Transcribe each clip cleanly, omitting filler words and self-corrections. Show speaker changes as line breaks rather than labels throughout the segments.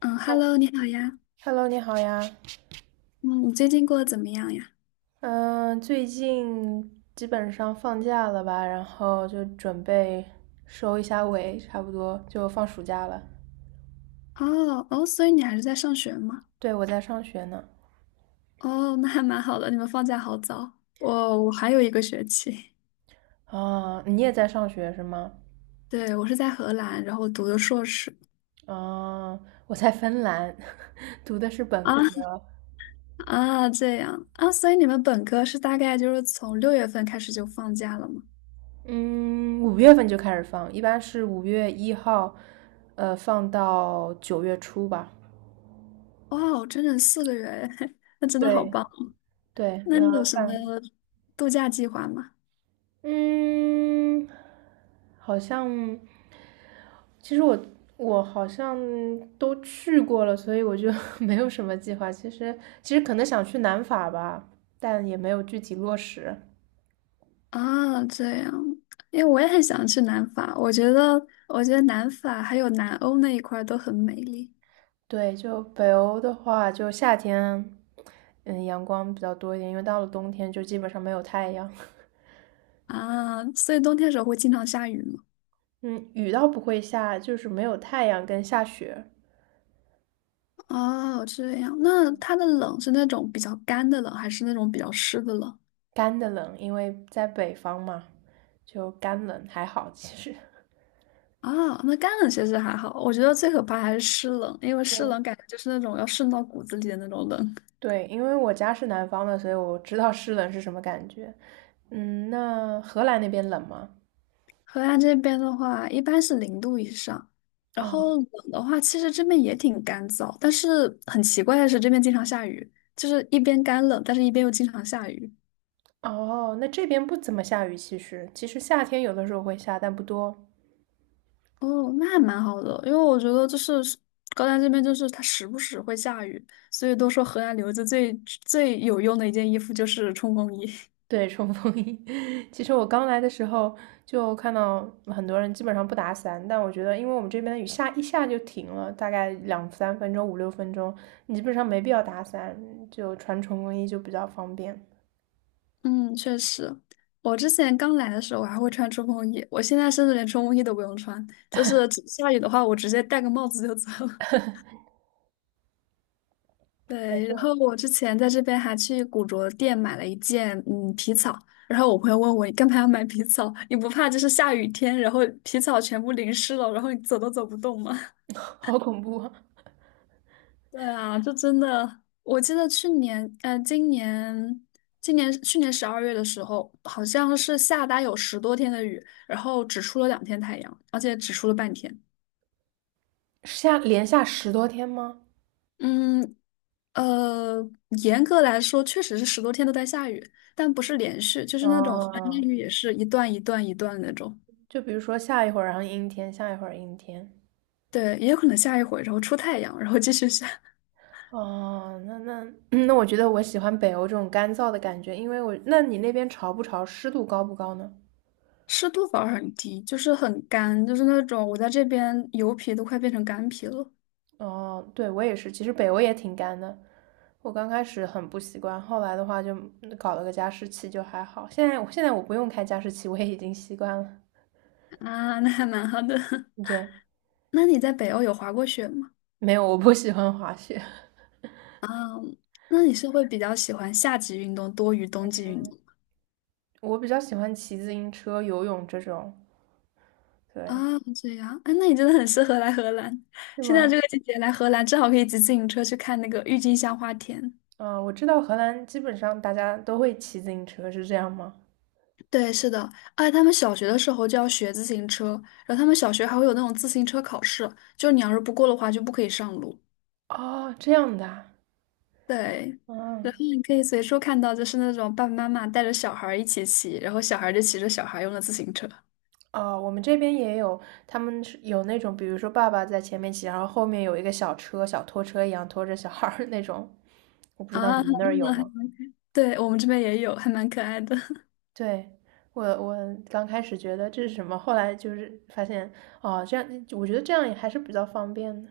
嗯，Hello，你好呀。
Hello，你好呀。
嗯，你最近过得怎么样呀？
嗯，最近基本上放假了吧，然后就准备收一下尾，差不多就放暑假了。
哦哦，所以你还是在上学吗？
对，我在上学呢。
哦，那还蛮好的，你们放假好早。我还有一个学期。
啊，你也在上学是吗？
对，我是在荷兰，然后读的硕士。
啊，我在芬兰，读的是本
啊
科。
啊，这样啊，所以你们本科是大概就是从6月份开始就放假了吗？
嗯，5月份就开始放，一般是5月1号，放到9月初吧。
哇哦，整整4个月，那真的好
对
棒。
对，
那你
要
有什么
放。
度假计划吗？
嗯，好像，其实我好像都去过了，所以我就 没有什么计划。其实可能想去南法吧，但也没有具体落实。
啊，这样，因为我也很想去南法，我觉得，我觉得南法还有南欧那一块儿都很美丽。
对，就北欧的话，就夏天，阳光比较多一点，因为到了冬天就基本上没有太阳。
啊，所以冬天的时候会经常下雨吗？
嗯，雨倒不会下，就是没有太阳跟下雪，
哦，这样，那它的冷是那种比较干的冷，还是那种比较湿的冷？
干的冷，因为在北方嘛，就干冷还好其实。
啊，那干冷其实还好，我觉得最可怕还是湿冷，因为湿冷 感觉就是那种要渗到骨子里的那种冷。
对，因为我家是南方的，所以我知道湿冷是什么感觉。嗯，那荷兰那边冷吗？
河南这边的话，一般是0度以上，然
哦
后冷的话，其实这边也挺干燥，但是很奇怪的是，这边经常下雨，就是一边干冷，但是一边又经常下雨。
哦，那这边不怎么下雨，其实夏天有的时候会下，但不多。
哦，那还蛮好的，因为我觉得就是高丹这边就是它时不时会下雨，所以都说河南留子最有用的一件衣服就是冲锋衣。
对，冲锋衣。其实我刚来的时候就看到很多人基本上不打伞，但我觉得，因为我们这边的雨下一下就停了，大概两三分钟、五六分钟，你基本上没必要打伞，就穿冲锋衣就比较方便。
嗯，确实，我之前刚来的时候我还会穿冲锋衣，我现在甚至连冲锋衣都不用穿，就是只下雨的话，我直接戴个帽子就走。
对，
对，然后我之前在这边还去古着店买了一件嗯皮草，然后我朋友问我你干嘛要买皮草？你不怕就是下雨天，然后皮草全部淋湿了，然后你走都走不动吗？
好恐怖啊！
对啊，就真的，我记得去年，呃，今年今年去年12月的时候，好像是下大概有十多天的雨，然后只出了2天太阳，而且只出了半天。
连下10多天吗？
嗯，呃，严格来说，确实是十多天都在下雨，但不是连续，就是那种横境
哦，
雨，也是一段一段一段那种。
就比如说下一会儿，然后阴天，下一会儿阴天。
对，也有可能下一会然后出太阳，然后继续下。
哦，那 那，我觉得我喜欢北欧这种干燥的感觉，因为我，那你那边潮不潮，湿度高不高呢？
湿度反而很低，就是很干，就是那种我在这边油皮都快变成干皮了。
哦，对，我也是，其实北欧也挺干的，我刚开始很不习惯，后来的话就搞了个加湿器就还好。现在我不用开加湿器，我也已经习惯了。
啊，那还蛮好的。
对，
那你在北欧有滑过雪吗？
没有，我不喜欢滑雪，
那你是会比较喜欢夏季运动多于冬季运动？
我比较喜欢骑自行车、游泳这种。
啊，
对，
这样，啊，那你真的很适合来荷兰。
是
现在
吗？
这个季节来荷兰，正好可以骑自行车去看那个郁金香花田。
啊，我知道荷兰基本上大家都会骑自行车，是这样吗？
对，是的，而且他们小学的时候就要学自行车，然后他们小学还会有那种自行车考试，就你要是不过的话就不可以上路。
哦，这样的啊
对，然
嗯，
后你可以随处看到，就是那种爸爸妈妈带着小孩儿一起骑，然后小孩儿就骑着小孩儿用的自行车。
哦，我们这边也有，他们是有那种，比如说爸爸在前面骑，然后后面有一个小车，小拖车一样拖着小孩儿那种，我不知道
啊，
你们那儿有吗？
对，我们这边也有，还蛮可爱的。
对，我刚开始觉得这是什么，后来就是发现，哦，这样，我觉得这样也还是比较方便的。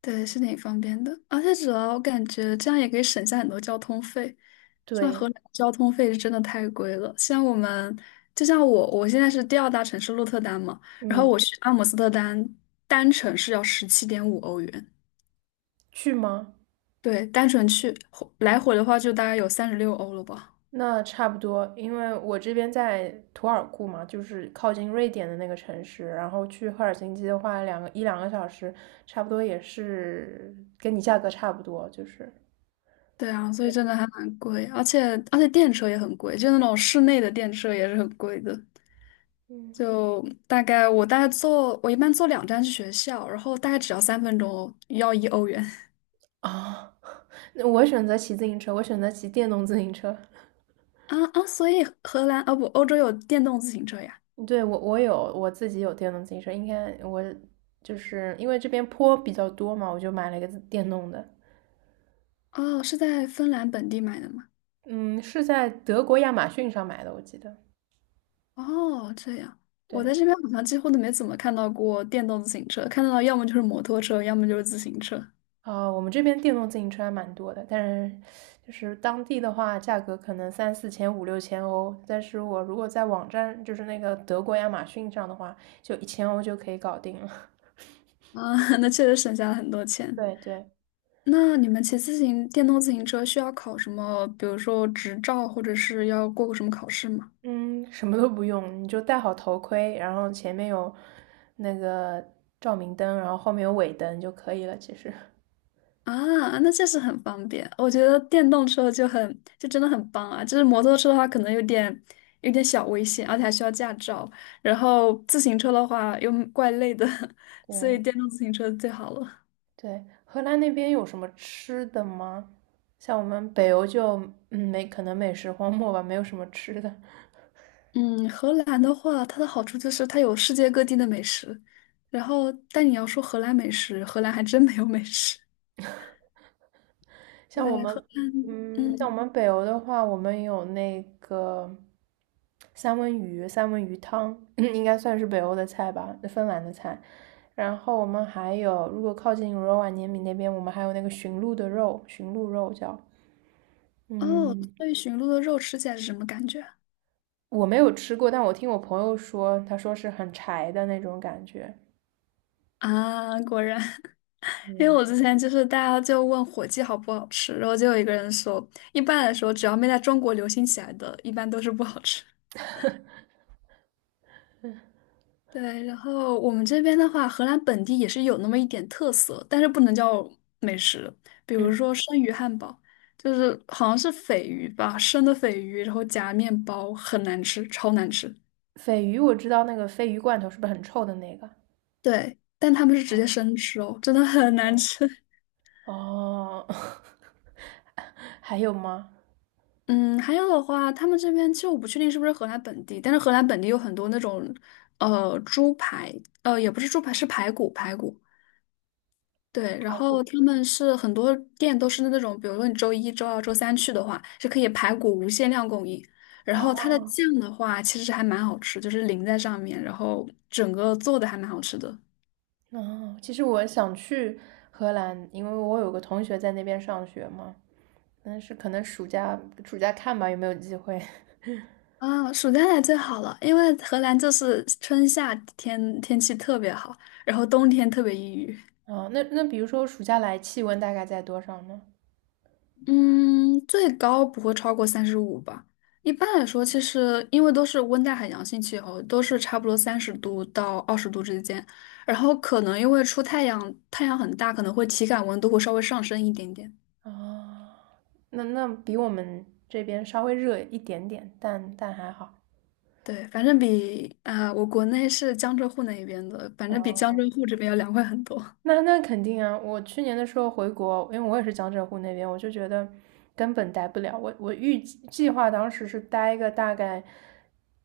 对，是挺方便的，而且主要我感觉这样也可以省下很多交通费。像
对，
荷兰交通费是真的太贵了，像我们，就像我，我现在是第二大城市鹿特丹嘛，然后
嗯，
我去阿姆斯特丹单程是要17.5欧元，
去吗？
对，单程去回来回的话就大概有36欧了吧。
那差不多，因为我这边在图尔库嘛，就是靠近瑞典的那个城市，然后去赫尔辛基的话，一两个小时，差不多也是跟你价格差不多，就是
对啊，所以真的还蛮贵，而且电车也很贵，就那种室内的电车也是很贵的。
嗯，
就大概我大概坐，我一般坐2站去学校，然后大概只要3分钟哦要1欧元。
啊，那我选择骑自行车，我选择骑电动自行车。
啊啊！所以荷兰啊不，欧洲有电动自行车呀？
对，我自己有电动自行车，应该我就是因为这边坡比较多嘛，我就买了一个自电动的，
哦，是在芬兰本地买的吗？
嗯，是在德国亚马逊上买的，我记得，
哦，这样，我
对。
在这边好像几乎都没怎么看到过电动自行车，看到要么就是摩托车，要么就是自行车。
啊，我们这边电动自行车还蛮多的，但是就是当地的话，价格可能三四千、五六千欧。但是我如果在网站，就是那个德国亚马逊上的话，就一千欧就可以搞定了。
啊，那确实省下了很多 钱。
对对，
那你们骑自行电动自行车需要考什么，比如说执照，或者是要过个什么考试吗？
嗯，什么都不用，你就戴好头盔，然后前面有那个照明灯，然后后面有尾灯就可以了。其实，
啊，那确实很方便。我觉得电动车就很，就真的很棒啊。就是摩托车的话，可能有点小危险，而且还需要驾照。然后自行车的话又怪累的，所以
对
电动自行车最好了。
对，荷兰那边有什么吃的吗？像我们北欧就没可能美食荒漠吧，没有什么吃的。
嗯，荷兰的话，它的好处就是它有世界各地的美食。然后，但你要说荷兰美食，荷兰还真没有美食。
像我
对，荷，
们，像我
嗯，
们北欧的话，我们有那个三文鱼，三文鱼汤，应该算是北欧的菜吧，芬兰的菜。然后我们还有，如果靠近罗瓦涅米那边，我们还有那个驯鹿的肉，驯鹿肉叫，
哦，
嗯，
对，驯鹿的肉吃起来是什么感觉？
我没有吃过，但我听我朋友说，他说是很柴的那种感觉。
啊，啊果然。因为
嗯，
我之前就是大家就问火鸡好不好吃，然后就有一个人说，一般来说只要没在中国流行起来的，一般都是不好吃。对，然后我们这边的话，荷兰本地也是有那么一点特色，但是不能叫美食，比如
嗯，
说生鱼汉堡，就是好像是鲱鱼吧，生的鲱鱼，然后夹面包，很难吃，超难吃。
鲱鱼我知道那个鲱鱼罐头是不是很臭的那个？
对，但他们是直
啊，
接生吃哦，真的很难吃。
哦，还有吗？
嗯，还有的话，他们这边其实我不确定是不是荷兰本地，但是荷兰本地有很多那种，猪排，也不是猪排，是排骨，排骨。对，然后他们是很多店都是那种，比如说你周一周二周三去的话，是可以排骨无限量供应。然后
哦，
它的酱的话，其实还蛮好吃，就是淋在上面，然后整个做的还蛮好吃的。
那其实我想去荷兰，因为我有个同学在那边上学嘛，但是可能暑假看吧，有没有机会。
啊，暑假来最好了，因为荷兰就是春夏天天气特别好，然后冬天特别抑郁。
啊、那比如说暑假来，气温大概在多少呢？
嗯，最高不会超过35吧。一般来说，其实因为都是温带海洋性气候，都是差不多30度到20度之间。然后可能因为出太阳，太阳很大，可能会体感温度会稍微上升一点点。
啊、那比我们这边稍微热一点点，但还好。
对，反正比啊、我国内是江浙沪那一边的，反正比江浙
哦
沪这边要凉快很多。
那肯定啊！我去年的时候回国，因为我也是江浙沪那边，我就觉得根本待不了。我预计计划当时是待个大概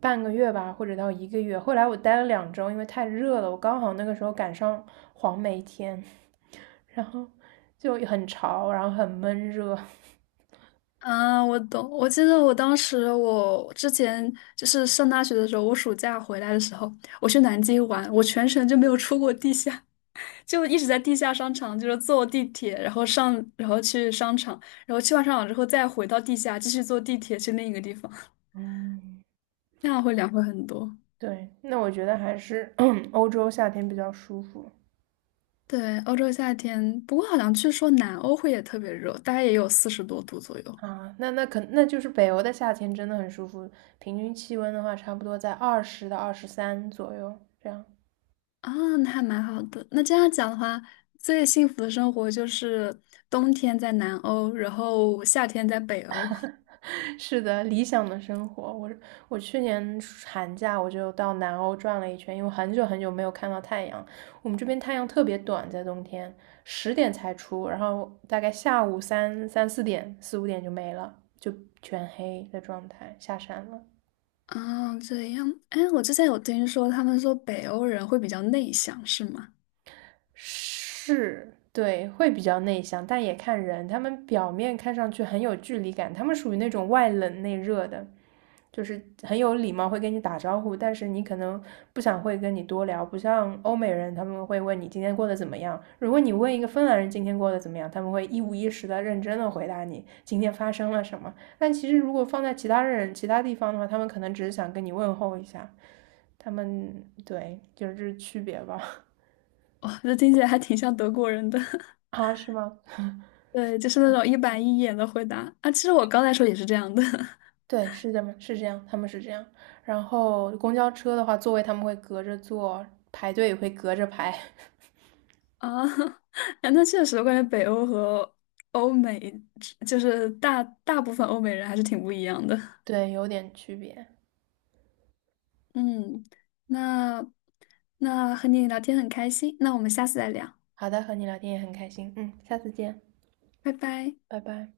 半个月吧，或者到一个月。后来我待了两周，因为太热了，我刚好那个时候赶上黄梅天，然后就很潮，然后很闷热。
啊，我懂。我记得我当时，我之前就是上大学的时候，我暑假回来的时候，我去南京玩，我全程就没有出过地下。就一直在地下商场，就是坐地铁，然后上，然后去商场，然后去完商场之后再回到地下，继续坐地铁去另一个地方，
嗯，
那样会凉快很多。
对，那我觉得还是 欧洲夏天比较舒服。
对，欧洲夏天，不过好像据说南欧会也特别热，大概也有40多度左右。
啊，那就是北欧的夏天真的很舒服，平均气温的话，差不多在20到23左右这样。
啊，那还蛮好的。那这样讲的话，最幸福的生活就是冬天在南欧，然后夏天在北欧。
是的，理想的生活。我去年寒假我就到南欧转了一圈，因为很久很久没有看到太阳。我们这边太阳特别短，在冬天10点才出，然后大概下午三四点四五点就没了，就全黑的状态，下山了。
啊，这样，哎，我之前有听说，他们说北欧人会比较内向，是吗？
是，对，会比较内向，但也看人。他们表面看上去很有距离感，他们属于那种外冷内热的，就是很有礼貌，会跟你打招呼，但是你可能不想会跟你多聊。不像欧美人，他们会问你今天过得怎么样。如果你问一个芬兰人今天过得怎么样，他们会一五一十的认真的回答你今天发生了什么。但其实如果放在其他人其他地方的话，他们可能只是想跟你问候一下。他们对，就是这是区别吧？
哇，这听起来还挺像德国人的。
啊，是吗？
对，就是那种一板一眼的回答啊。其实我刚才说也是这样的。
对，是这么是这样，他们是这样。然后公交车的话，座位他们会隔着坐，排队也会隔着排，
啊。哎那确实，我感觉北欧和欧美，就是大部分欧美人还是挺不一样的。
对，有点区别。
嗯，那那和你聊天很开心，那我们下次再聊，
好的，和你聊天也很开心，嗯，下次见，
拜拜。
拜拜。